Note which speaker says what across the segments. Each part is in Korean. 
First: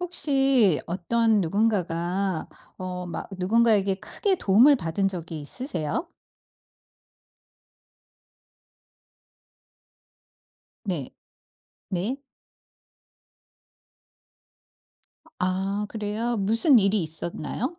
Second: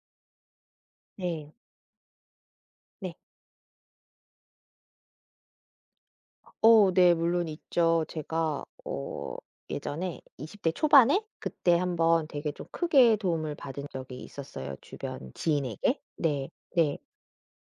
Speaker 1: 혹시 어떤
Speaker 2: 네.
Speaker 1: 누군가가
Speaker 2: 네.
Speaker 1: 막 누군가에게 크게 도움을 받은 적이 있으세요?
Speaker 2: 네. 물론 있죠. 제가 예전에 20대
Speaker 1: 네.
Speaker 2: 초반에 그때
Speaker 1: 네.
Speaker 2: 한번 되게 좀 크게 도움을 받은 적이 있었어요, 주변
Speaker 1: 아
Speaker 2: 지인에게.
Speaker 1: 그래요?
Speaker 2: 네.
Speaker 1: 무슨
Speaker 2: 네.
Speaker 1: 일이 있었나요?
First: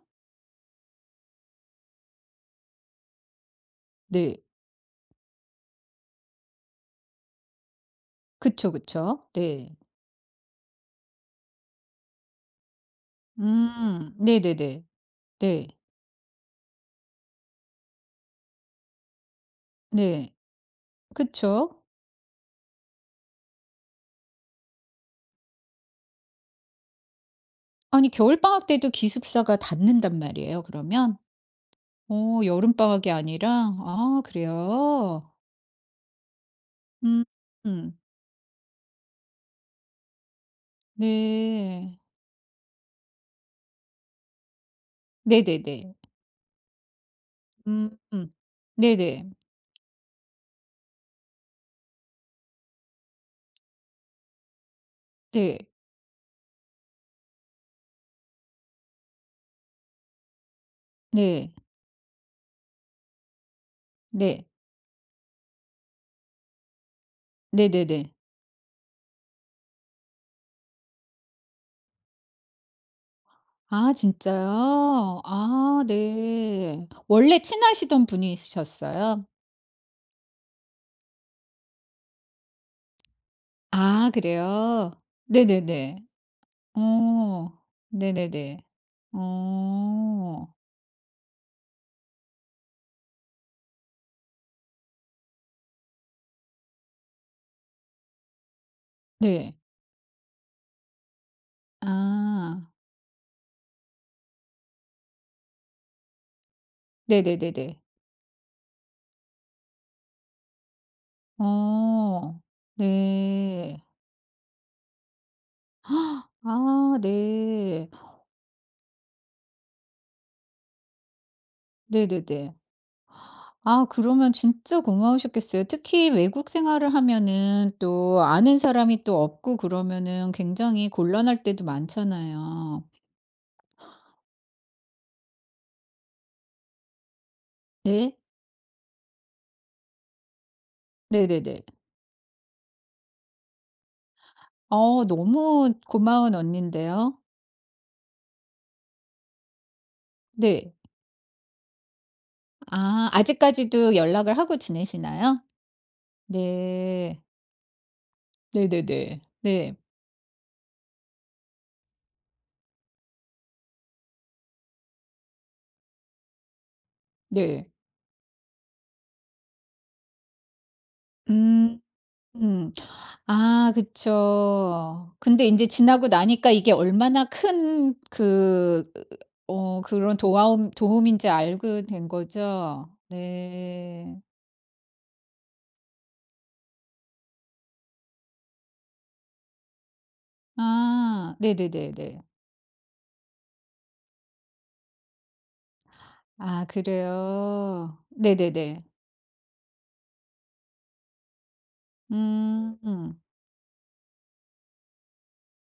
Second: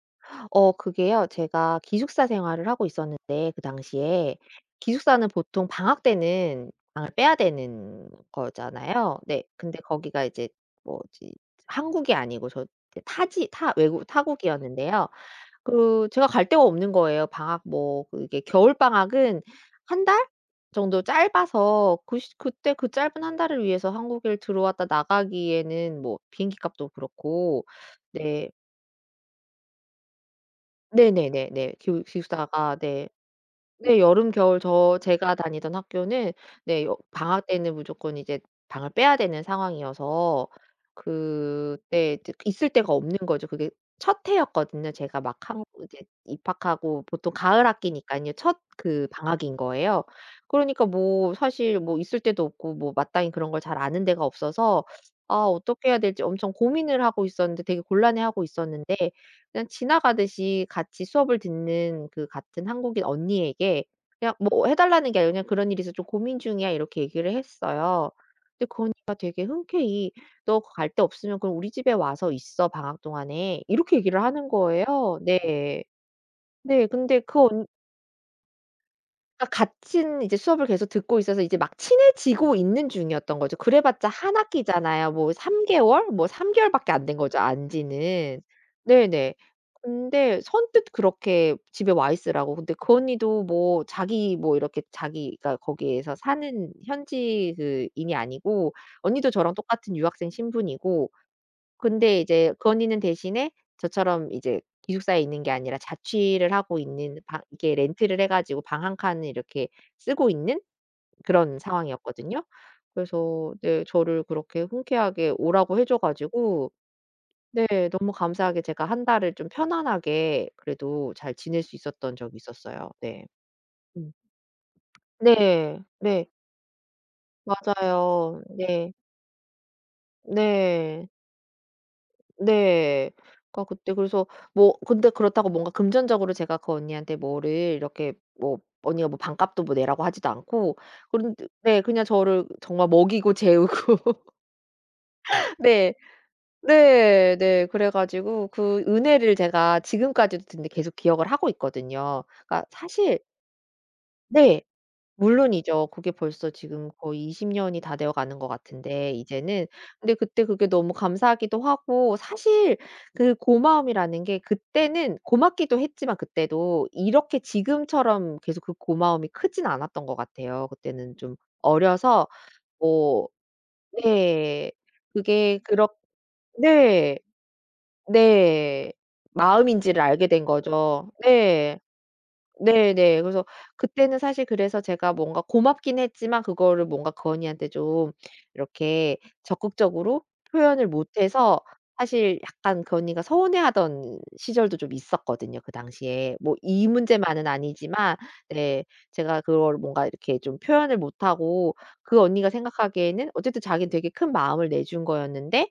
Speaker 2: 그게요. 제가 기숙사 생활을 하고 있었는데 그 당시에
Speaker 1: 네.
Speaker 2: 기숙사는 보통 방학 때는 방을 빼야 되는
Speaker 1: 그쵸,
Speaker 2: 거잖아요.
Speaker 1: 그쵸.
Speaker 2: 네.
Speaker 1: 네.
Speaker 2: 근데 거기가 이제 뭐지, 한국이 아니고 저 이제 타지 타 외국
Speaker 1: 음. 네네네. 네.
Speaker 2: 타국이었는데요.
Speaker 1: 네.
Speaker 2: 그 제가 갈 데가 없는 거예요. 방학 뭐 그게 겨울 방학은 한
Speaker 1: 네,
Speaker 2: 달
Speaker 1: 네,
Speaker 2: 정도
Speaker 1: 그쵸.
Speaker 2: 짧아서 그 시 그때 그 짧은 한 달을 위해서 한국에 들어왔다 나가기에는 뭐 비행기 값도 그렇고.
Speaker 1: 아니
Speaker 2: 네.
Speaker 1: 겨울방학 때도 기숙사가 닫는단 말이에요, 그러면?
Speaker 2: 네네네네. 기숙
Speaker 1: 어
Speaker 2: 기숙사가 네.
Speaker 1: 여름방학이 아니라?
Speaker 2: 네.
Speaker 1: 아
Speaker 2: 여름, 겨울
Speaker 1: 그래요?
Speaker 2: 제가 다니던 학교는 네 여
Speaker 1: 음.
Speaker 2: 방학 때는
Speaker 1: 음.
Speaker 2: 무조건 이제 방을 빼야 되는 상황이어서
Speaker 1: 네.
Speaker 2: 그때 이제 있을 데가 없는 거죠. 그게 첫 해였거든요. 제가 막 한
Speaker 1: 네네네.
Speaker 2: 이제 입학하고 보통 가을 학
Speaker 1: 음.
Speaker 2: 기니까
Speaker 1: 음.
Speaker 2: 요 첫
Speaker 1: 네네.
Speaker 2: 그
Speaker 1: 네.
Speaker 2: 방학인 거예요. 그러니까 뭐 사실 뭐 있을 데도 없고 뭐 마땅히 그런 걸 잘 아는 데가 없어서 '아
Speaker 1: 네.
Speaker 2: 어떻게 해야 될지.' 엄청 고민을 하고 있었는데, 되게 곤란해하고 있었는데 그냥 지나가듯이 같이
Speaker 1: 네,
Speaker 2: 수업을
Speaker 1: 네.
Speaker 2: 듣는 그 같은 한국인 언니에게 그냥
Speaker 1: 네.
Speaker 2: 뭐 해 달라는 게 아니고 "그냥 그런 일이 있어서 좀 고민 중이야." 이렇게 얘기를 했어요.
Speaker 1: 네네네.
Speaker 2: 그러니까 되게 흔쾌히 "너 갈 데 없으면 그럼 우리 집에 와서 있어, 방학 동안에."
Speaker 1: 아
Speaker 2: 이렇게 얘기를 하는 거예요.
Speaker 1: 진짜요? 아
Speaker 2: 네. 네.
Speaker 1: 네.
Speaker 2: 근데
Speaker 1: 원래
Speaker 2: 그언
Speaker 1: 친하시던 분이셨어요?
Speaker 2: 아 같은 이제 수업을 계속 듣고 있어서 이제 막 친해지고 있는 중이었던 거죠. 그래 봤자
Speaker 1: 아
Speaker 2: 한
Speaker 1: 그래요?
Speaker 2: 학기잖아요. 뭐 3
Speaker 1: 네네네.
Speaker 2: 개월, 뭐 3 개월밖에 안 된 거죠,
Speaker 1: 어.
Speaker 2: 안 지는.
Speaker 1: 네네네.
Speaker 2: 네네. 근데
Speaker 1: 어.
Speaker 2: 선뜻 그렇게 "집에 와 있으라."고. 근데 그 언니도 뭐 자기 뭐 이렇게 자기가 거기에서 사는 현지 그 인이 아니고 언니도 저랑
Speaker 1: 네.
Speaker 2: 똑같은 유학생 신분이고, 근데 이제 그
Speaker 1: 아.
Speaker 2: 언니는 대신에 저처럼 이제 기숙사에 있는 게 아니라 자취를 하고 있는 방,
Speaker 1: 네네네네.
Speaker 2: 이게 렌트를 해 가지고 방 한 칸을 이렇게 쓰고 있는 그런
Speaker 1: 어.
Speaker 2: 상황이었거든요. 그래서
Speaker 1: 네.
Speaker 2: 네 저를 그렇게 흔쾌하게 오라고 해줘 가지고
Speaker 1: 아
Speaker 2: 네
Speaker 1: 네.
Speaker 2: 너무 감사하게 제가 한 달을 좀 편안하게 그래도 잘 지낼 수 있었던 적이
Speaker 1: 네네네.
Speaker 2: 있었어요. 네.
Speaker 1: 아
Speaker 2: 음.
Speaker 1: 그러면 진짜 고마우셨겠어요.
Speaker 2: 네.
Speaker 1: 특히
Speaker 2: 네.
Speaker 1: 외국 생활을 하면은 또
Speaker 2: 맞아요.
Speaker 1: 아는
Speaker 2: 네.
Speaker 1: 사람이 또 없고 그러면은 굉장히
Speaker 2: 네.
Speaker 1: 곤란할 때도 많잖아요.
Speaker 2: 네. 그러니까 그때 그래서 뭐, 근데 그렇다고 뭔가 금전적으로 제가 그 언니한테 뭐를 이렇게
Speaker 1: 네.
Speaker 2: 뭐 언니가 뭐 반값도 뭐 내라고 하지도 않고, 그런데
Speaker 1: 네네네.
Speaker 2: 네 그냥 저를 정말 먹이고 재우고
Speaker 1: 어 너무
Speaker 2: 네.
Speaker 1: 고마운 언니인데요.
Speaker 2: 네. 네. 그래 가지고 그 은혜를 제가 지금까지도 근데
Speaker 1: 네.
Speaker 2: 계속 기억을 하고 있거든요. 그러니까
Speaker 1: 아
Speaker 2: 사실
Speaker 1: 아직까지도 연락을 하고
Speaker 2: 네.
Speaker 1: 지내시나요?
Speaker 2: 물론이죠. 그게 벌써 지금
Speaker 1: 네.
Speaker 2: 거의 20 년이 다 되어 가는 것 같은데
Speaker 1: 네네네.
Speaker 2: 이제는,
Speaker 1: 네.
Speaker 2: 근데 그때 그게 너무 감사하기도 하고 사실 그 고마움이라는 게, 그때는 고맙기도 했지만 그때도 이렇게
Speaker 1: 네.
Speaker 2: 지금처럼 계속 그 고마움이 크진 않았던 것 같아요. 그때는 좀
Speaker 1: 음.
Speaker 2: 어려서
Speaker 1: 음.
Speaker 2: 뭐.
Speaker 1: 아
Speaker 2: 네.
Speaker 1: 그쵸. 근데
Speaker 2: 그게
Speaker 1: 인제
Speaker 2: 그렇
Speaker 1: 지나고 나니까 이게
Speaker 2: 네.
Speaker 1: 얼마나 큰 그
Speaker 2: 네.
Speaker 1: 어
Speaker 2: 마음인지를
Speaker 1: 그런
Speaker 2: 알게 된
Speaker 1: 도와움
Speaker 2: 거죠.
Speaker 1: 도움인지
Speaker 2: 네.
Speaker 1: 알게 된 거죠?
Speaker 2: 네네. 그래서 그때는
Speaker 1: 네.
Speaker 2: 사실, 그래서 제가 뭔가 고맙긴 했지만 그거를 뭔가 건이한테 좀 이렇게 적극적으로 표현을
Speaker 1: 아
Speaker 2: 못해서
Speaker 1: 네네네네.
Speaker 2: 사실 약간 건이가 서운해하던 시절도 좀 있었거든요, 그 당시에. 뭐
Speaker 1: 아
Speaker 2: 이 문제만은
Speaker 1: 그래요?
Speaker 2: 아니지만, 네
Speaker 1: 네네네.
Speaker 2: 제가 그걸 뭔가 이렇게 좀 표현을 못하고, 그 언니가
Speaker 1: 음. 음.
Speaker 2: 생각하기에는 어쨌든 자기는 되게 큰 마음을 내준 거였는데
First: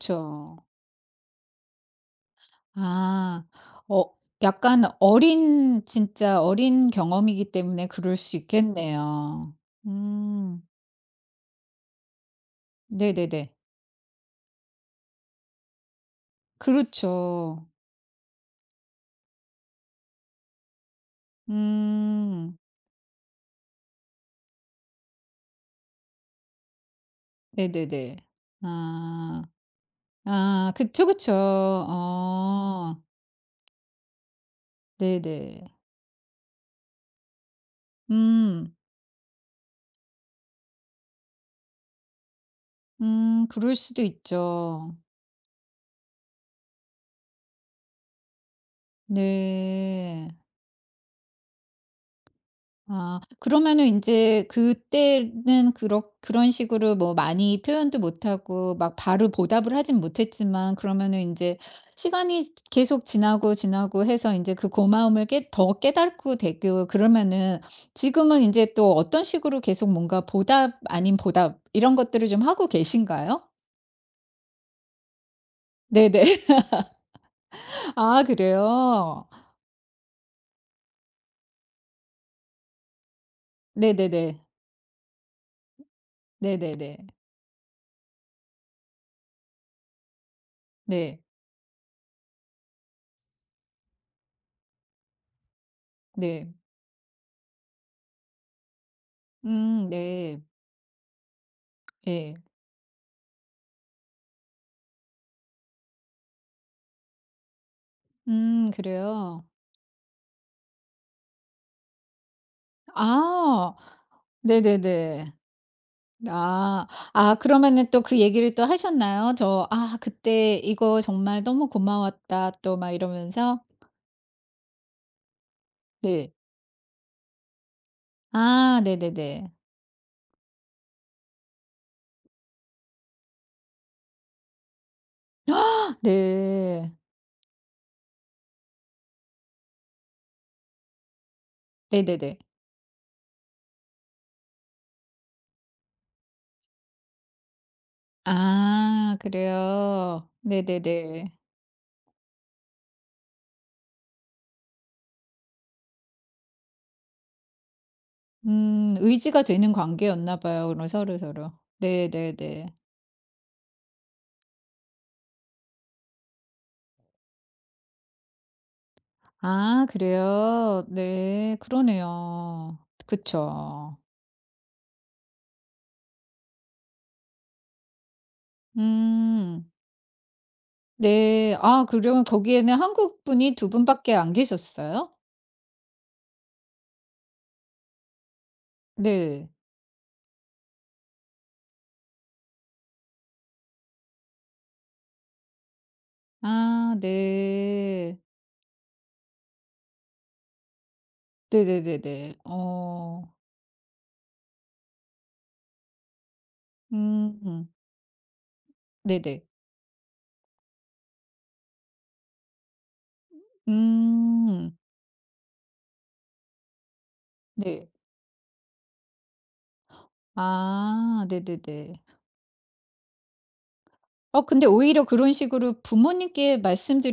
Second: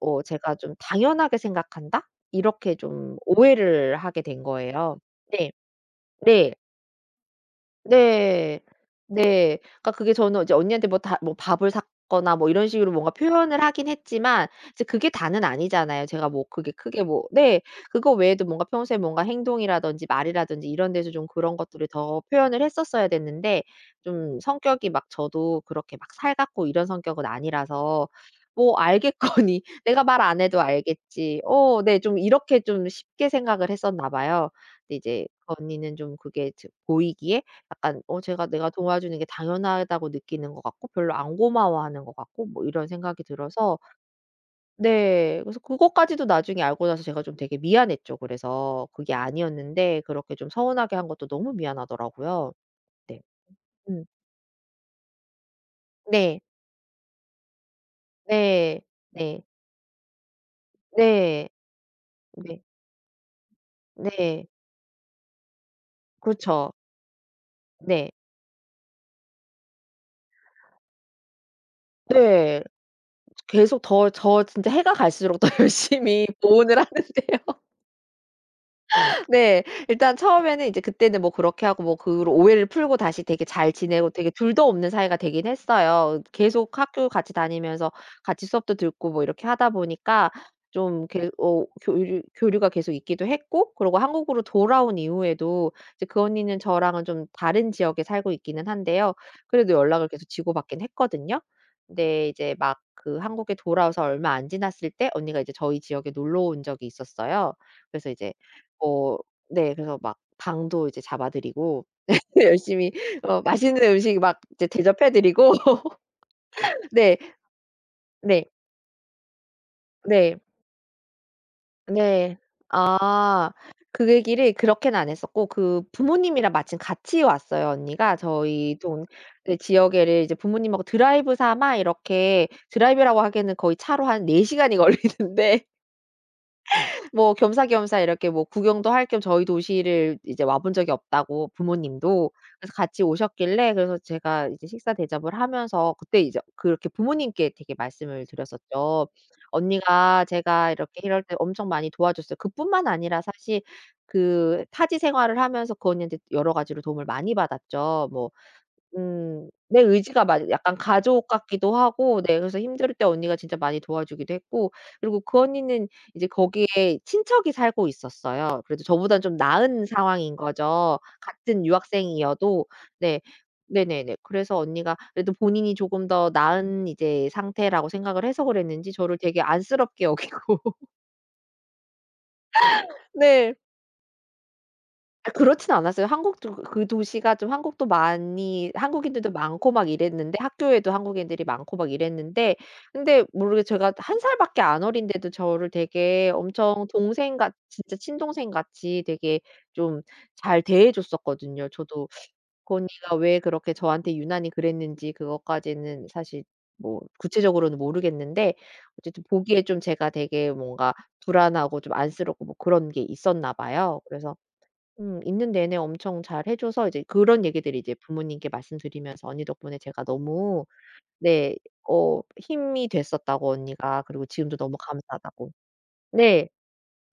Speaker 2: 제가 좀 '당연하게 생각한다.' 이렇게 좀
Speaker 1: 아.
Speaker 2: 오해를
Speaker 1: 어
Speaker 2: 하게 된
Speaker 1: 약간
Speaker 2: 거예요. 네.
Speaker 1: 어린 진짜
Speaker 2: 네.
Speaker 1: 어린 경험이기 때문에 그럴 수
Speaker 2: 네.
Speaker 1: 있겠네요.
Speaker 2: 네. 그러니까 그게 저는 이제
Speaker 1: 음.
Speaker 2: 언니한테 뭐 다 뭐 밥을 샀거나 뭐 이런 식으로 뭔가
Speaker 1: 네네네.
Speaker 2: 표현을 하긴 했지만 이제 그게 다는 아니잖아요. 제가 뭐 그게 크게 뭐 네.
Speaker 1: 그렇죠.
Speaker 2: 그거 외에도 뭔가 평소에 뭔가 행동이라든지 말이라든지 이런 데서 좀 그런 것들을 더
Speaker 1: 음.
Speaker 2: 표현을 했었어야 됐는데, 좀 성격이 막 저도 그렇게 막 살갑고 이런 성격은 아니라서
Speaker 1: 네네네.
Speaker 2: 뭐
Speaker 1: 아.
Speaker 2: 알겠거니, 내가 말 안 해도
Speaker 1: 아 그쵸, 그쵸.
Speaker 2: 알겠지, 네 좀 이렇게 좀
Speaker 1: 어.
Speaker 2: 쉽게 생각을 했었나 봐요. 근데 이제 그
Speaker 1: 네네.
Speaker 2: 언니는 좀 그게 즈 보이기에 약간 제가 내가
Speaker 1: 음.
Speaker 2: 도와주는 게 당연하다고 느끼는 것 같고 별로 안 고마워하는 것 같고 뭐 이런 생각이
Speaker 1: 그럴
Speaker 2: 들어서
Speaker 1: 수도 있죠.
Speaker 2: 네 그래서 그것까지도 나중에 알고 나서 제가 좀 되게 미안했죠. 그래서 그게 아니었는데
Speaker 1: 네.
Speaker 2: 그렇게 좀 서운하게 한 것도 너무 미안하더라고요.
Speaker 1: 아
Speaker 2: 네.
Speaker 1: 그러면은 이
Speaker 2: 음.
Speaker 1: 제 그때는 그렇
Speaker 2: 네.
Speaker 1: 그런 식으로 뭐 많이 표현도 못 하고
Speaker 2: 네.
Speaker 1: 막 바로
Speaker 2: 네.
Speaker 1: 보답을 하진 못했지만, 그러면은 이
Speaker 2: 네.
Speaker 1: 제 시간이
Speaker 2: 네.
Speaker 1: 계속 지나고 지나고 해서 이
Speaker 2: 네.
Speaker 1: 제 그 고마움을 깨 더 깨닫고
Speaker 2: 그렇죠.
Speaker 1: 되고 그러면은
Speaker 2: 네.
Speaker 1: 지금은 이제 또 어떤 식으로 계속 뭔가 보답 아닌 보답 이런 것들을 좀
Speaker 2: 네.
Speaker 1: 하고 계신가요?
Speaker 2: 계속 더 저 진짜 해가 갈수록 더 열심히
Speaker 1: 네네.
Speaker 2: 보온을 하는데요.
Speaker 1: 아 그래요?
Speaker 2: 네. 일단 처음에는 이제 그때는 뭐 그렇게 하고 뭐 그 오해를 풀고 다시 되게 잘 지내고 되게
Speaker 1: 네네네.
Speaker 2: 둘도 없는 사이가 되긴 했어요. 계속
Speaker 1: 네네네.
Speaker 2: 학교 같이 다니면서 같이 수업도 듣고 뭐 이렇게 하다 보니까 좀
Speaker 1: 네.
Speaker 2: 계 어 교류가 계속 있기도 했고, 그러고 한국으로 돌아온 이후에도 이제 그
Speaker 1: 네.
Speaker 2: 언니는 저랑은 좀 다른 지역에 살고 있기는 한데요. 그래도 연락을 계속
Speaker 1: 네.
Speaker 2: 주고받긴 했거든요. 근데
Speaker 1: 예.
Speaker 2: 이제 막 그 한국에 돌아와서 얼마 안 지났을 때 언니가 이제 저희 지역에 놀러 온 적이 있었어요. 그래서 이제 뭐
Speaker 1: 그래요?
Speaker 2: 네. 그래서 막 방도 이제 잡아 드리고 열심히
Speaker 1: 아.
Speaker 2: 맛있는 음식 막 이제 대접해
Speaker 1: 네네네.
Speaker 2: 드리고
Speaker 1: 아.
Speaker 2: 네.
Speaker 1: 아 그러면은 또 그
Speaker 2: 네.
Speaker 1: 얘기를 또 하셨나요? 저 "아
Speaker 2: 네.
Speaker 1: 그때 이거 정말 너무
Speaker 2: 네.
Speaker 1: 고마웠다." 또 막
Speaker 2: 아.
Speaker 1: 이러면서?
Speaker 2: 그 얘기를 그렇게는 안 했었고 그
Speaker 1: 네.
Speaker 2: 부모님이랑 마침 같이 왔어요, 언니가. 저희
Speaker 1: 아
Speaker 2: 동
Speaker 1: 네네네.
Speaker 2: 네 지역에를 이제 부모님하고 드라이브 삼아, 이렇게 드라이브라고 하기에는 거의 차로 한 4 시간이 걸리는데,
Speaker 1: 네.
Speaker 2: 뭐 겸사겸사 이렇게 뭐 구경도 할 겸, 저희 도시를 이제 와본 적이 없다고 부모님도.
Speaker 1: 네네네.
Speaker 2: 그래서 같이 오셨길래 그래서 제가 이제 식사 대접을 하면서 그때 이제 그렇게 부모님께 되게 말씀을 드렸었죠.
Speaker 1: 아
Speaker 2: "언니가
Speaker 1: 그래요?
Speaker 2: 제가 이렇게 이럴
Speaker 1: 네네네.
Speaker 2: 때 엄청 많이 도와줬어요." 그뿐만 아니라 사실 그 타지 생활을 하면서 그 언니한테 여러 가지로 도움을 많이 받았죠. 뭐
Speaker 1: 의지가 되는
Speaker 2: 내 의지가
Speaker 1: 관계였나
Speaker 2: 많이
Speaker 1: 봐요
Speaker 2: 약간
Speaker 1: 그럼
Speaker 2: 가족
Speaker 1: 서로서로.
Speaker 2: 같기도 하고 네 그래서
Speaker 1: 네네네.
Speaker 2: 힘들 때 언니가 진짜 많이 도와주기도 했고. 그리고 그 언니는 이제 거기에 친척이 살고 있었어요. 그래도 저보단 좀 나은
Speaker 1: 아
Speaker 2: 상황인
Speaker 1: 그래요?
Speaker 2: 거죠,
Speaker 1: 네.
Speaker 2: 같은 유학생이어도.
Speaker 1: 그러네요.
Speaker 2: 네.
Speaker 1: 그쵸.
Speaker 2: 네네네. 그래서 언니가 그래도 본인이 조금 더 나은 이제 상태라고 생각을 해서 그랬는지 저를 되게
Speaker 1: 음.
Speaker 2: 안쓰럽게 여기고
Speaker 1: 네. 아 그러면 거기에는 한국
Speaker 2: 네.
Speaker 1: 분이 두 분밖에 안 계셨어요?
Speaker 2: 아 그렇진 않았어요. 한국도 그 그 도시가 좀 한국도 많이 한국인들도
Speaker 1: 네.
Speaker 2: 많고 막 이랬는데 학교에도 한국인들이 많고 막 이랬는데 근데 모르게 제가 한 살밖에 안 어린데도 저를 되게 엄청
Speaker 1: 아
Speaker 2: 동생 같, 진짜
Speaker 1: 네.
Speaker 2: 친동생 같이 되게 좀 잘 대해 줬었거든요. 저도
Speaker 1: 네네네네.
Speaker 2: 그 언니가
Speaker 1: 어.
Speaker 2: 왜 그렇게 저한테 유난히 그랬는지 그것까지는 사실 뭐
Speaker 1: 음.
Speaker 2: 구체적으로는 모르겠는데, 어쨌든
Speaker 1: 네네.
Speaker 2: 보기에 좀 제가 되게 뭔가 불안하고 좀 안쓰럽고 뭐 그런 게 있었나 봐요. 그래서
Speaker 1: 음.
Speaker 2: 있는 내내 엄청 잘해 줘서 이제 그런 얘기들을
Speaker 1: 네.
Speaker 2: 이제 부모님께 말씀드리면서 "언니 덕분에 제가 너무
Speaker 1: 아
Speaker 2: 네
Speaker 1: 네네네.
Speaker 2: 힘이 됐었다."고, 언니가 그리고
Speaker 1: 어
Speaker 2: "지금도
Speaker 1: 근데
Speaker 2: 너무
Speaker 1: 오히려 그런
Speaker 2: 감사하다."고.
Speaker 1: 식으로
Speaker 2: 네.
Speaker 1: 부모님께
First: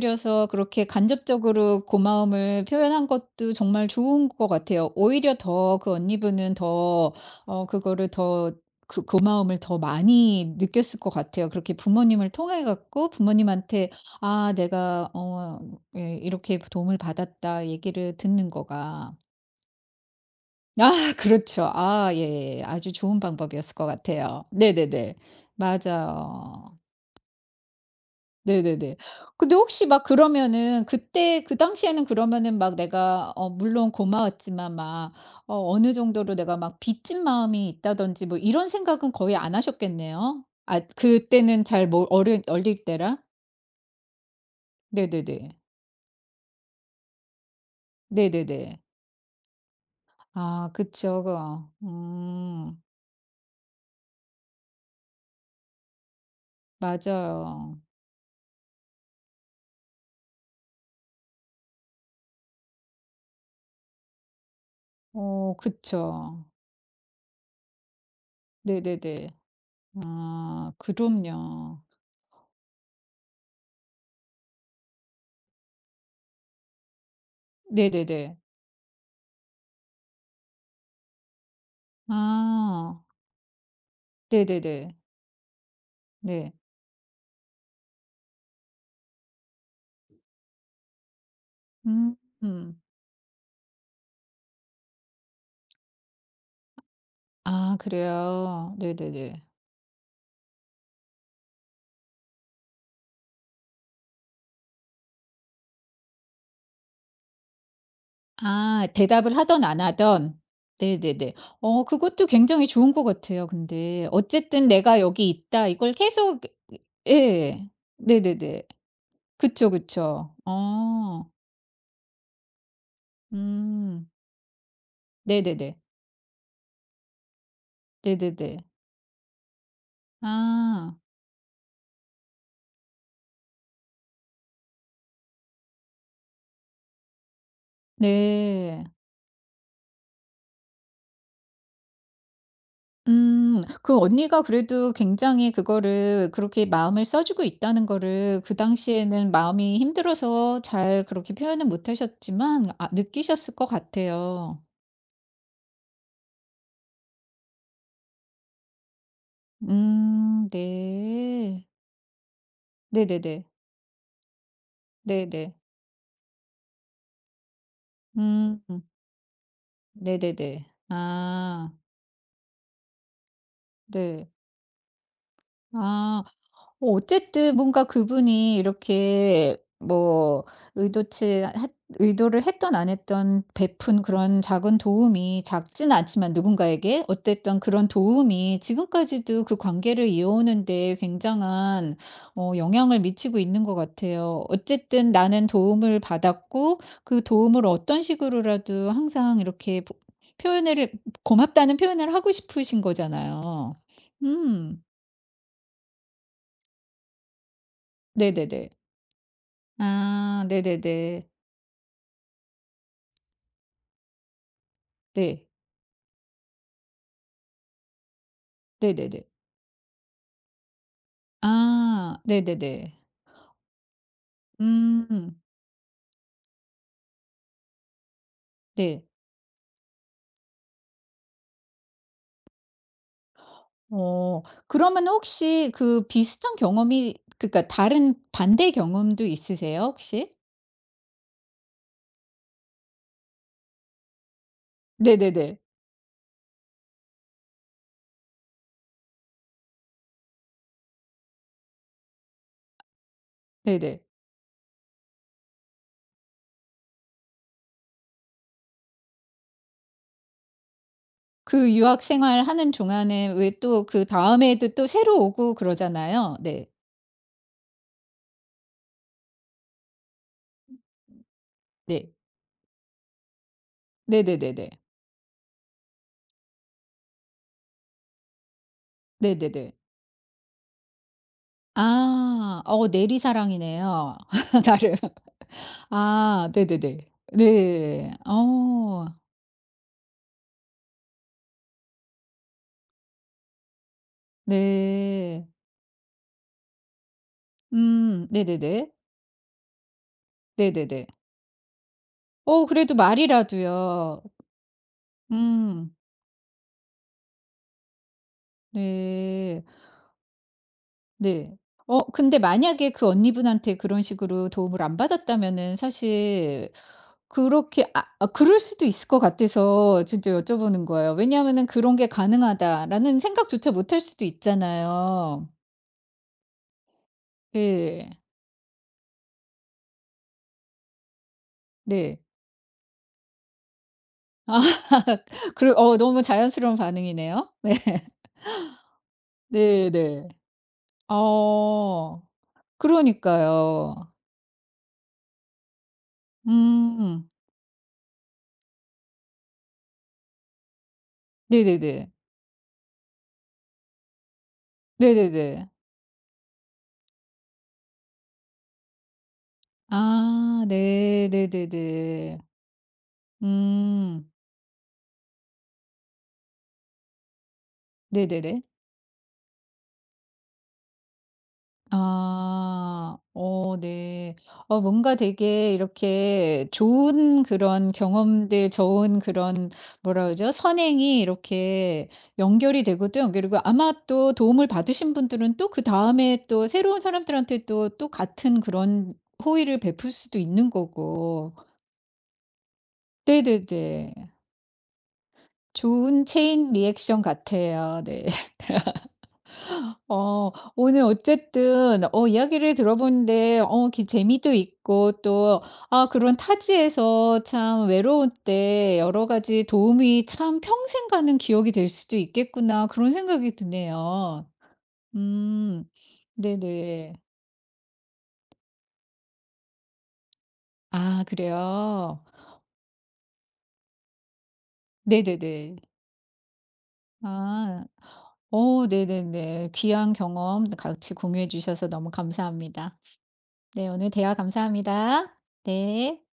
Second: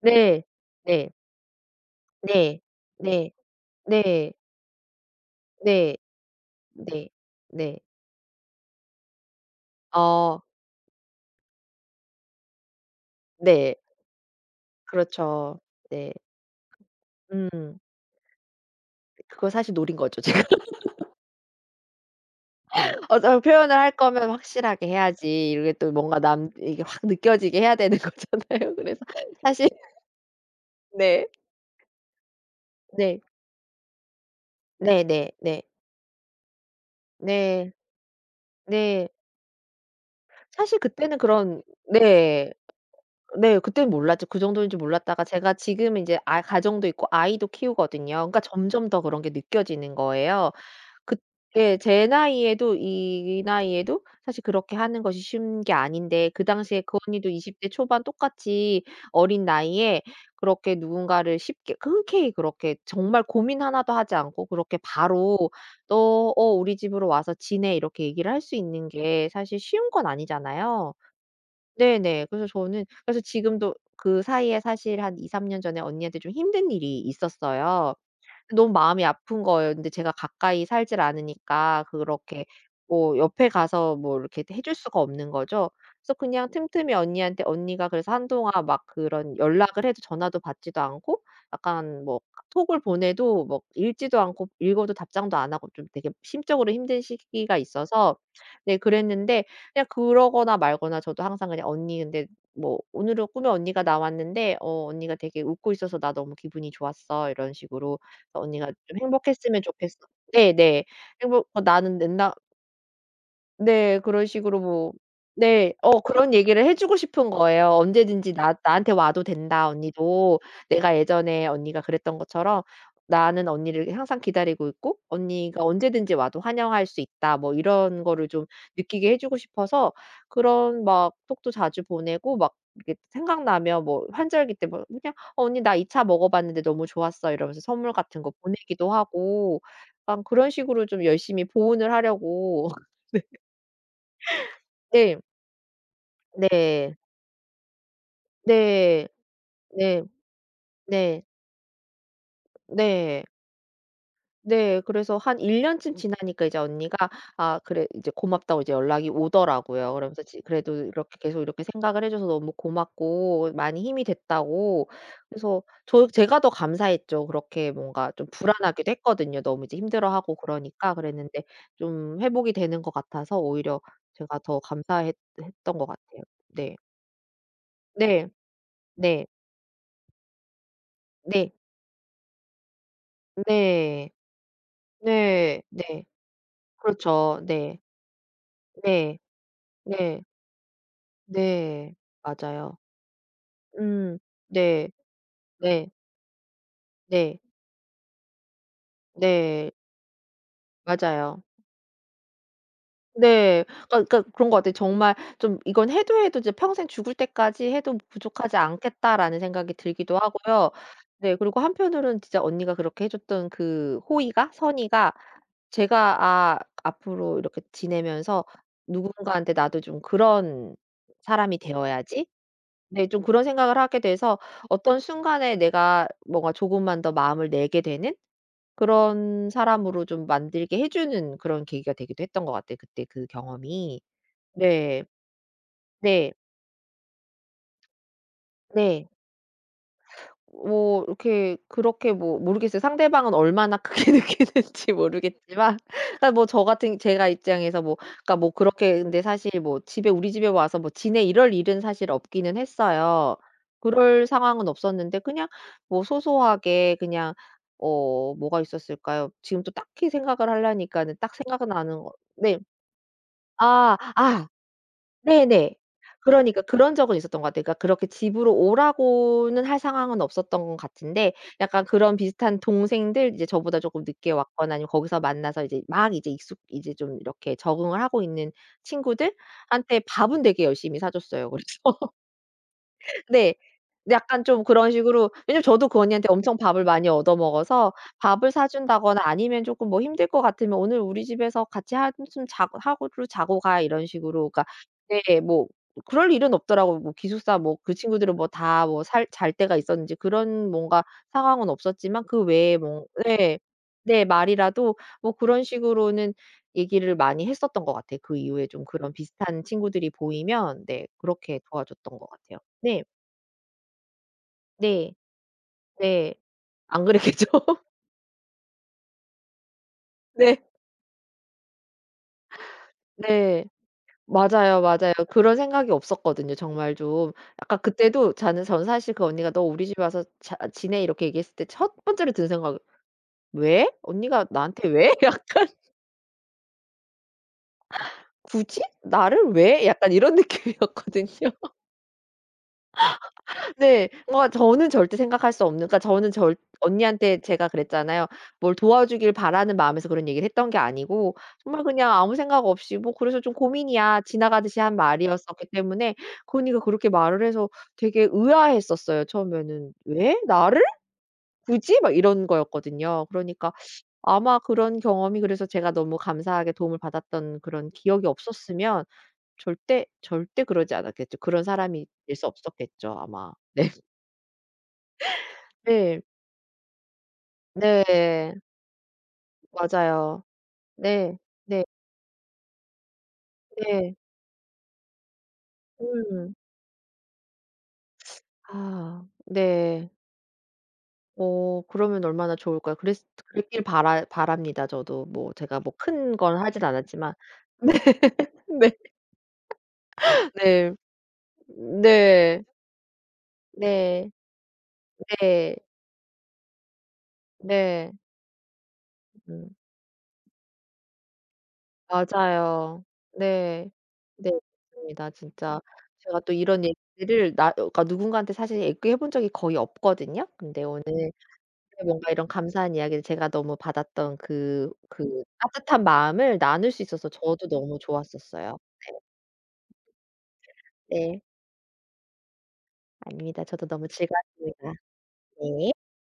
Speaker 2: 네.
Speaker 1: 그렇게
Speaker 2: 네.
Speaker 1: 간접적으로
Speaker 2: 네.
Speaker 1: 고마움을 표현한
Speaker 2: 네.
Speaker 1: 것도 정말 좋은
Speaker 2: 네.
Speaker 1: 것 같아요. 오히려 더 그
Speaker 2: 네.
Speaker 1: 언니분은
Speaker 2: 네.
Speaker 1: 더 어
Speaker 2: 네.
Speaker 1: 그거를 더 그 고마움을 더
Speaker 2: 어
Speaker 1: 많이 느꼈을 것 같아요. 그렇게 부모님을 통해 갖고
Speaker 2: 네.
Speaker 1: 부모님한테 '아 내가
Speaker 2: 그렇죠.
Speaker 1: 어
Speaker 2: 네.
Speaker 1: 예 이렇게 도움을 받았다.'
Speaker 2: 음.
Speaker 1: 얘기를 듣는 거가.
Speaker 2: 그거 사실 노린 거죠, 제가.
Speaker 1: 아 그렇죠. 아 예예 예. 아주 좋은
Speaker 2: 어차피
Speaker 1: 방법이었을
Speaker 2: 표현을
Speaker 1: 것
Speaker 2: 할 거면
Speaker 1: 같아요.
Speaker 2: 확실하게
Speaker 1: 네네네.
Speaker 2: 해야지. 이게 또 뭔가 남
Speaker 1: 맞아요.
Speaker 2: 이게 확 느껴지게 해야 되는 거잖아요.
Speaker 1: 네네네.
Speaker 2: 그래서
Speaker 1: 근데
Speaker 2: 사실
Speaker 1: 혹시 막 그러면은
Speaker 2: 네.
Speaker 1: 그때 그 당시에는 그러면은 막
Speaker 2: 네.
Speaker 1: 내가 어 물론 고마웠지만 막
Speaker 2: 네네. 네.
Speaker 1: 어 어느 정도로 내가 막 빚진 마음이
Speaker 2: 네.
Speaker 1: 있다든지 뭐 이런
Speaker 2: 네.
Speaker 1: 생각은 거의 안 하셨겠네요.
Speaker 2: 사실
Speaker 1: 아
Speaker 2: 그때는 그런
Speaker 1: 그때는 잘 뭐
Speaker 2: 네.
Speaker 1: 어릴 때라?
Speaker 2: 네. 그때는 몰랐죠. 그 정도인 줄 몰랐다가
Speaker 1: 네네네.
Speaker 2: 제가 지금은 이제 아 가정도 있고 아이도 키우거든요. 그러니까
Speaker 1: 네네네.
Speaker 2: 점점 더 그런 게 느껴지는 거예요.
Speaker 1: 아
Speaker 2: 그
Speaker 1: 그쵸. 그거
Speaker 2: 예 제 나이에도, 이 나이에도 사실 그렇게 하는 것이 쉬운 게 아닌데 그 당시에 그 언니도 20대
Speaker 1: 맞아요.
Speaker 2: 초반 똑같이 어린 나이에 그렇게 누군가를 쉽게 흔쾌히 그렇게 정말 고민 하나도 하지 않고 그렇게 바로
Speaker 1: 어
Speaker 2: "너
Speaker 1: 그쵸.
Speaker 2: 우리 집으로 와서 지내." 이렇게 얘기를 할 수 있는 게
Speaker 1: 네네네.
Speaker 2: 사실 쉬운 건
Speaker 1: 아
Speaker 2: 아니잖아요.
Speaker 1: 그럼요.
Speaker 2: 네네. 그래서 저는 그래서 지금도 그 사이에 사실 한 2-3년 전에 언니한테 좀 힘든 일이 있었어요.
Speaker 1: 네네네.
Speaker 2: 너무 마음이 아픈 거예요. 근데 제가 가까이 살질 않으니까 그렇게
Speaker 1: 아
Speaker 2: 뭐 옆에 가서 뭐 이렇게 해줄
Speaker 1: 네네네.
Speaker 2: 수가 없는 거죠. 그래서 그냥
Speaker 1: 네.
Speaker 2: 틈틈이 언니한테, 언니가 그래서 한동안 막 그런 연락을 해도 전화도 받지도 않고 약간
Speaker 1: 음.
Speaker 2: 뭐 톡을
Speaker 1: 음.
Speaker 2: 보내도 뭐 읽지도 않고 읽어도 답장도 안 하고 좀 되게 심적으로 힘든 시기가
Speaker 1: 아
Speaker 2: 있어서
Speaker 1: 그래요.
Speaker 2: 네 그랬는데,
Speaker 1: 네네네.
Speaker 2: 그냥 그러거나 말거나 저도 항상 그냥 "언니 근데 뭐 오늘은 꿈에 언니가 나왔는데 언니가 되게 웃고 있어서 나 너무 기분이 좋았어." 이런 식으로 언니가
Speaker 1: 아
Speaker 2: 좀
Speaker 1: 대답을 하
Speaker 2: 행복했으면
Speaker 1: 던 안 하
Speaker 2: 좋겠어.
Speaker 1: 던
Speaker 2: 네네.
Speaker 1: 네네네.
Speaker 2: 행복
Speaker 1: 어
Speaker 2: 나는
Speaker 1: 그것도
Speaker 2: 옛나
Speaker 1: 굉장히 좋은 것 같아요
Speaker 2: 네.
Speaker 1: 근데.
Speaker 2: 그런 식으로
Speaker 1: 어쨌든
Speaker 2: 뭐
Speaker 1: '내가 여기 있다.'
Speaker 2: 네.
Speaker 1: 이걸
Speaker 2: 그런
Speaker 1: 계속
Speaker 2: 얘기를 해 주고 싶은
Speaker 1: 예.
Speaker 2: 거예요. "언제든지 나
Speaker 1: 네네네.
Speaker 2: 나한테 와도 된다
Speaker 1: 그쵸, 그쵸.
Speaker 2: 언니도. 내가
Speaker 1: 어.
Speaker 2: 예전에 언니가 그랬던 것처럼 나는 언니를
Speaker 1: 음.
Speaker 2: 항상 기다리고 있고 언니가
Speaker 1: 네네네.
Speaker 2: 언제든지 와도 환영할 수 있다." 뭐 이런 거를 좀
Speaker 1: 네네네.
Speaker 2: 느끼게 해 주고 싶어서 그런
Speaker 1: 아.
Speaker 2: 막 톡도 자주 보내고 막 이렇게 생각나면 뭐 환절기 때 뭐 그냥 언니 나 이차 먹어 봤는데 너무 좋았어." 이러면서 선물 같은 거
Speaker 1: 네.
Speaker 2: 보내기도 하고 약간 그런 식으로 좀 열심히 보온을 하려고
Speaker 1: 음. 그 언니가 그래도
Speaker 2: 네.
Speaker 1: 굉장히 그거를 그렇게
Speaker 2: 네.
Speaker 1: 마음을 써 주고 있다는 거를 그
Speaker 2: 네.
Speaker 1: 당시에는 마음이
Speaker 2: 네.
Speaker 1: 힘들어서 잘
Speaker 2: 네.
Speaker 1: 그렇게 표현은 못 하셨지만 아
Speaker 2: 네.
Speaker 1: 느끼셨을 것 같아요.
Speaker 2: 네. 그래서 한 1 년쯤 지나니까 이제 언니가 "아 그래." 이제 고맙다고 이제 연락이 오더라고요. 그러면서 지 "그래도 이렇게 계속 이렇게
Speaker 1: 네.
Speaker 2: 생각을 해 줘서 너무
Speaker 1: 네네네.
Speaker 2: 고맙고 많이 힘이 됐다."고.
Speaker 1: 네네.
Speaker 2: 그래서 저 제가 더 감사했죠. 그렇게 뭔가 좀
Speaker 1: 음. 음.
Speaker 2: 불안하기도 했거든요. 너무 이제 힘들어하고
Speaker 1: 네네네.
Speaker 2: 그러니까 그랬는데
Speaker 1: 아.
Speaker 2: 좀 회복이 되는 것 같아서 오히려
Speaker 1: 네.
Speaker 2: 제가 더 감사했 했던 것 같아요.
Speaker 1: 아.
Speaker 2: 네.
Speaker 1: 뭐 어쨌든 뭔가
Speaker 2: 네.
Speaker 1: 그분이
Speaker 2: 네.
Speaker 1: 이렇게 뭐 의도치
Speaker 2: 네.
Speaker 1: 했 의도를 했던 안 했던 베푼
Speaker 2: 네.
Speaker 1: 그런 작은 도움이
Speaker 2: 네. 네.
Speaker 1: 작진
Speaker 2: 네.
Speaker 1: 않지만 누군가에게
Speaker 2: 그렇죠.
Speaker 1: 어쨌든
Speaker 2: 네.
Speaker 1: 그런 도움이
Speaker 2: 네.
Speaker 1: 지금까지도 그 관계를
Speaker 2: 네.
Speaker 1: 이어오는 데
Speaker 2: 네.
Speaker 1: 굉장한 어
Speaker 2: 맞아요.
Speaker 1: 영향을 미치고 있는 것
Speaker 2: 음.
Speaker 1: 같아요.
Speaker 2: 네.
Speaker 1: 어쨌든 나는
Speaker 2: 네.
Speaker 1: 도움을 받았고 그
Speaker 2: 네.
Speaker 1: 도움을 어떤 식으로라도 항상
Speaker 2: 네.
Speaker 1: 이렇게 보 표현을
Speaker 2: 맞아요.
Speaker 1: 고맙다는 표현을 하고 싶으신
Speaker 2: 네.
Speaker 1: 거잖아요.
Speaker 2: 그러니까 그러니까 그런 것 같아요.
Speaker 1: 음.
Speaker 2: 정말 좀 '이건 해도 해도 이제 평생 죽을 때까지 해도 부족하지
Speaker 1: 네네네.
Speaker 2: 않겠다.'라는 생각이 들기도
Speaker 1: 아
Speaker 2: 하고요.
Speaker 1: 네네네.
Speaker 2: 네. 그리고 한편으로는 진짜 언니가 그렇게 해 줬던 그 호의가, 선의가
Speaker 1: 네.
Speaker 2: 제가 아 앞으로 이렇게 지내면서
Speaker 1: 네네네.
Speaker 2: 누군가한테 나도 좀 그런 사람이
Speaker 1: 아
Speaker 2: 되어야지.
Speaker 1: 네네네.
Speaker 2: 네. 좀 그런 생각을 하게 돼서 어떤
Speaker 1: 음
Speaker 2: 순간에 내가 뭔가 조금만 더 마음을 내게 되는
Speaker 1: 네.
Speaker 2: 그런 사람으로 좀 만들게 해 주는 그런 계기가 되기도 했던 것 같아요, 그때 그 경험이.
Speaker 1: 어
Speaker 2: 네.
Speaker 1: 그러면 혹시 그
Speaker 2: 네.
Speaker 1: 비슷한 경험이 그러니까 다른 반대
Speaker 2: 네.
Speaker 1: 경험도 있으세요 혹시?
Speaker 2: 뭐 이렇게 그렇게 뭐 모르겠어요. 상대방은 얼마나 크게 느끼는지
Speaker 1: 네네네.
Speaker 2: 모르겠지만 그러니까 뭐 저 같은 제가 입장에서 뭐 그러니까 뭐 그렇게, 근데 사실 뭐 집에 우리 집에 와서 뭐 지내 이럴 일은 사실 없기는 했어요.
Speaker 1: 네네.
Speaker 2: 그럴 상황은 없었는데 그냥 뭐 소소하게 그냥 뭐가 있었을까요? 지금 또 딱히 생각을 하려니까는 딱 생각은
Speaker 1: 그 유학
Speaker 2: 나는 거 네.
Speaker 1: 생활하는 동안에 왜 또
Speaker 2: 아. 아.
Speaker 1: 그다음에도 또 새로 오고
Speaker 2: 네네.
Speaker 1: 그러잖아요.
Speaker 2: 그러니까
Speaker 1: 네.
Speaker 2: 그런 적은 있었던 것 같아요. 그러니까 그렇게 집으로 오라고는 할 상황은 없었던 것 같은데 약간
Speaker 1: 네.
Speaker 2: 그런 비슷한 동생들, 이제 저보다 조금 늦게
Speaker 1: 네네네네.
Speaker 2: 왔거나 아니면 거기서 만나서 이제 막 이제 익숙 이제 좀 이렇게 적응을 하고 있는
Speaker 1: 네네네.
Speaker 2: 친구들한테 밥은 되게 열심히 사 줬어요. 그래서
Speaker 1: 아. 어
Speaker 2: 네.
Speaker 1: 내리사랑이네요
Speaker 2: 약간 좀 그런
Speaker 1: 나름.
Speaker 2: 식으로 왜냐면 저도 그 언니한테
Speaker 1: 아
Speaker 2: 엄청 밥을
Speaker 1: 네네네.
Speaker 2: 많이 얻어 먹어서
Speaker 1: 네.
Speaker 2: 밥을
Speaker 1: 어.
Speaker 2: 사준다거나 아니면 쪼끔 뭐 "힘들 것 같으면 오늘 우리 집에서 같이 한숨 자고 하루 자고 가." 이런 식으로 그러니까 네
Speaker 1: 네.
Speaker 2: 뭐 그럴 일은 없더라고요. 뭐 기숙사 뭐 그 친구들은 뭐 다
Speaker 1: 네네네.
Speaker 2: 뭐 살 잘 때가 있었는지 그런 뭔가
Speaker 1: 네네네.
Speaker 2: 상황은 없었지만 그
Speaker 1: 어
Speaker 2: 외에
Speaker 1: 그래도
Speaker 2: 뭐 네.
Speaker 1: 말이라도요.
Speaker 2: 네 말이라도 뭐 그런
Speaker 1: 음
Speaker 2: 식으로는 얘기를 많이 했었던 것 같아요. 그 이후에 좀 그런
Speaker 1: 네.
Speaker 2: 비슷한 친구들이 보이면 네
Speaker 1: 네.
Speaker 2: 그렇게
Speaker 1: 어
Speaker 2: 도와줬던 것
Speaker 1: 근데
Speaker 2: 같아요.
Speaker 1: 만약에
Speaker 2: 네.
Speaker 1: 그 언니분한테 그런 식으로 도움을 안
Speaker 2: 네.
Speaker 1: 받았다면은
Speaker 2: 네.
Speaker 1: 사실
Speaker 2: 안 그랬겠죠?
Speaker 1: 그렇게 아 그럴 수도 있을 것 같아서 진짜
Speaker 2: 네.
Speaker 1: 여쭤보는 거예요. 왜냐하면은 '그런 게 가능하다.'라는
Speaker 2: 네.
Speaker 1: 생각조차 못할 수도
Speaker 2: 맞아요, 맞아요.
Speaker 1: 있잖아요.
Speaker 2: 그런 생각이 없었거든요, 정말 좀. 약간
Speaker 1: 예.
Speaker 2: 그때도 저는 전 사실 그 언니가 "너 우리 집에 와서 자 지내." 이렇게 얘기했을 때 첫
Speaker 1: 네.
Speaker 2: 번째로 든 생각은 '왜? 언니가
Speaker 1: 아
Speaker 2: 나한테 왜?' 약간
Speaker 1: 그래 어 너무 자연스러운 반응이네요. 네.
Speaker 2: '굳이? 나를 왜?' 약간
Speaker 1: 네네.
Speaker 2: 이런 느낌이었거든요.
Speaker 1: 어.
Speaker 2: 네.
Speaker 1: 그러니까요.
Speaker 2: 뭔가 저는 절대 생각할 수 없는, 그러니까 저는 절
Speaker 1: 음.
Speaker 2: 언니한테 제가 그랬잖아요. 뭘 도와주길 바라는 마음에서 그런 얘기를 했던 게 아니고 정말 그냥
Speaker 1: 네네네.
Speaker 2: 아무 생각 없이 "뭐 그래서 좀 고민이야." 지나가듯이 한 말이었었기
Speaker 1: 네네네.
Speaker 2: 때문에, 그 언니가 그렇게 말을 해서 되게 의아했었어요, 처음에는. '왜?
Speaker 1: 아
Speaker 2: 나를?
Speaker 1: 네.
Speaker 2: 굳이?' 막
Speaker 1: 네네네.
Speaker 2: 이런 거였거든요. 그러니까
Speaker 1: 음.
Speaker 2: 아마 그런 경험이 그래서 제가 너무 감사하게 도움을 받았던 그런 기억이
Speaker 1: 네네네.
Speaker 2: 없었으면 절대, 절대 그러지 않았겠죠. 그런 사람이 될 수 없었겠죠
Speaker 1: 아.
Speaker 2: 아마.
Speaker 1: 어
Speaker 2: 네.
Speaker 1: 네. 어 뭔가 되게
Speaker 2: 네.
Speaker 1: 이렇게 좋은 그런
Speaker 2: 네.
Speaker 1: 경험들 좋은 그런 뭐라
Speaker 2: 맞아요.
Speaker 1: 그러죠? 선행이
Speaker 2: 네. 네.
Speaker 1: 이렇게 연결이 되고 또 연결이고 아마
Speaker 2: 네.
Speaker 1: 또 도움을 받으신 분들은 또 그다음에
Speaker 2: 음.
Speaker 1: 또 새로운 사람들한테 또, 또 같은 그런
Speaker 2: 아.
Speaker 1: 호의를
Speaker 2: 네.
Speaker 1: 베풀 수도 있는 거고.
Speaker 2: 어 그러면 얼마나 좋을까요. 그랬길
Speaker 1: 네네네.
Speaker 2: 바라 바랍니다 저도. 뭐 제가 뭐
Speaker 1: 좋은
Speaker 2: 큰 건
Speaker 1: 체인
Speaker 2: 하진
Speaker 1: 리액션
Speaker 2: 않았지만.
Speaker 1: 같아요. 네.
Speaker 2: 네.
Speaker 1: 어
Speaker 2: 네.
Speaker 1: 오늘 어쨌든 어
Speaker 2: 네.
Speaker 1: 이야기를 들어보는데 어 기
Speaker 2: 네.
Speaker 1: 재미도 있고
Speaker 2: 네.
Speaker 1: 또
Speaker 2: 네.
Speaker 1: 아 그런 타지에서 참
Speaker 2: 네.
Speaker 1: 외로울 때 여러 가지
Speaker 2: 음.
Speaker 1: 도움이 참 '평생 가는 기억이 될 수도 있겠구나.'
Speaker 2: 맞아요.
Speaker 1: 그런 생각이
Speaker 2: 네.
Speaker 1: 드네요.
Speaker 2: 네. 맞습니다. 진짜
Speaker 1: 음.
Speaker 2: 제가 또 이런
Speaker 1: 네네.
Speaker 2: 얘기를 나 그러니까 누군가한테 사실 얘기해 본 적이 거의 없거든요. 근데 오늘
Speaker 1: 아 그래요?
Speaker 2: 뭔가 이런 감사한 이야기를, 제가 너무 받았던 그 그
Speaker 1: 네네네.
Speaker 2: 따뜻한 마음을 나눌 수 있어서 저도
Speaker 1: 아.
Speaker 2: 너무 좋았었어요.
Speaker 1: 오, 네네네. 귀한 경험 같이
Speaker 2: 네.
Speaker 1: 공유해 주셔서 너무 감사합니다.
Speaker 2: 아닙니다. 저도
Speaker 1: 네.
Speaker 2: 너무
Speaker 1: 오늘 대화
Speaker 2: 즐거웠습니다.
Speaker 1: 감사합니다.
Speaker 2: 네.
Speaker 1: 네.